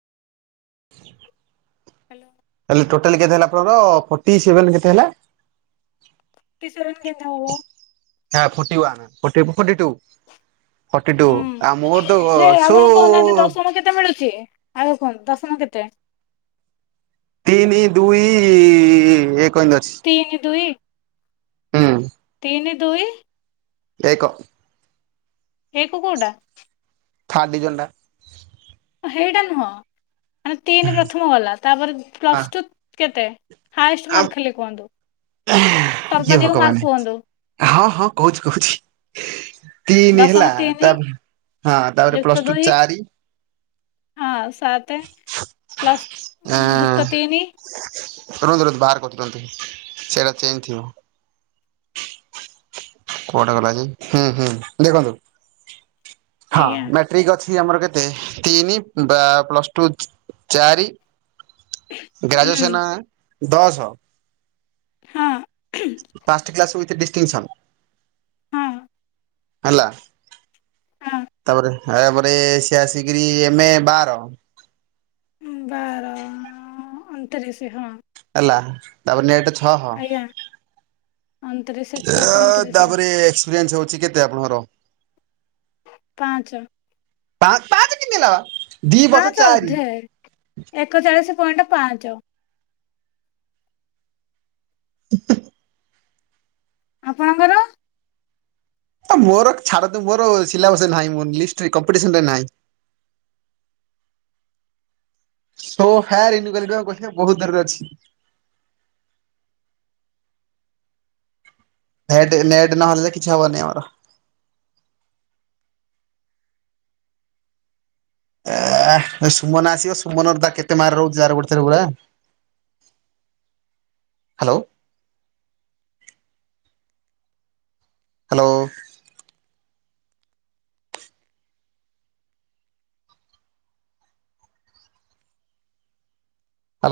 Hello. ତାଲେ total କେତେ ହେଲା ଆପଣର ଫୋର୍ଟି ସେଭେନ କେତେ ହେଲା। ଫଟି ସେଭେନ କେମିତି ହବ? ନାଁ forty one forty forty two. Forty two ହୁଁ ଆ ମୋର ତ ଘ ସୋ। ତ କେତେ ମିଳୁଛି। ଆଉ କୁହନ୍ତୁ ଦଶମ କେତେ? ତିନି ଦୁଇ ଏକ ଏମିତି ଅଛି। ତିନି ଦୁଇ। ହୁଁ। ତିନି ଦୁଇ ଏକ। ଏକ କଉଟା। ଥିର୍ଡ ଡିଭିଜନ ଟା। ହେଇଟା ନୁହଁ ମାନେ ତିନି ପ୍ରଥମ ଗଲା ତାପରେ ପ୍ଲସ୍ ହଁ ଟୁ କେତେ? ହାଏଷ୍ଟ ଆଉ ମାର୍କ ଖାଲି କୁହନ୍ତୁ ଇଏ ସର୍ବଧିକ ଭଗବାନ ମାର୍କ କୁହନ୍ତୁ। ହଁ ହଁ କହୁଛି କହୁଛି। ତିନି ଦଶମ ହେଲା ତିନି ତା ହଁ ତାପରେ ଯୁକ୍ତ ପ୍ଲସ୍ ଟୁ ଦୁଇ ଚାରି। ହଁ ସାତେ ପ୍ଲସ୍ ଜୁକ୍ତ ତିନି। ରୁହନ୍ତୁ ରୁହନ୍ତୁ ବାହାର କରୁଛି ରୁହନ୍ତୁ ସେଟା ଚେଇଁ ଥିବ। କୁଆଡ଼େ ଗଲା ଯେ ହୁଁ ହୁଁ ଦେଖନ୍ତୁ ହଁ ଆଜ୍ଞା ମେଟ୍ ଠିକ ଅଛି ଆମର କେତେ ତିନି ବା ପ୍ଲସ ଟୁ ଚା ଚାରି। ଉଁ ଗ୍ରାଜୁଏସନା ଦଶ। ହଁ। ପାଞ କ୍ଲାସ ଉୱଥ ଡିଷ୍ଟିଂସନ ହଁ। ହେଲା ହଁ ତାପରେ ତାପରେ ସେ ଆସିକିରି ଏମେ ବାର। ବାର ଅଣତିରିଶୀ ହଁ। ହେଲା। ତାପରେ ନେଟ ଛହ ଏ ଆଜ୍ଞା ଅଣତିରିଶ ଛଅ ପଇଁତିରିଶ ତାପରେ। ଏକ୍ପପିରିଏନ୍ସ ହଉଛି କେତେ ଆପଣଙ୍କ ର? ପାଞ୍ଚ। ପା-ପାଞ୍ଚ କିନ ହେଲା। ଦି ବର୍ଷ ପାଞ୍ଚ ଚାରି ଅଧେ ଏକଚାଳିଶ ପଏଣ୍ଟ ପାଞ୍ଚ। ଉଁ ହୁଁ ହୁଁ ଆପଣଙ୍କର। ତା ମୋର ଛାଡ ତ ମୋର ସିଲାବସ ନାହିଁ ମୋ ଲିଷ୍ଟ କମ୍ପିଡ଼ିସନ ରେ ନାହିଁ। ସବୁ ହାୟାର ଇନିକ୍ୱାଲିଟିର କୋଷ୍ଚିନ ବହୁତ [unintelligible] ଅଛି। ନେଟ ନେଟ ନହେଲେ କିଛି ହବନି ଆମର। ଏ ସୁମନ ଆସିବ ସୁମନ ତା କେତେ ମାର୍କ ରହୁଛି ତାର ଗୋଟେ ଥର [unintelligible] ହାଲୋ। ହାଲୋ।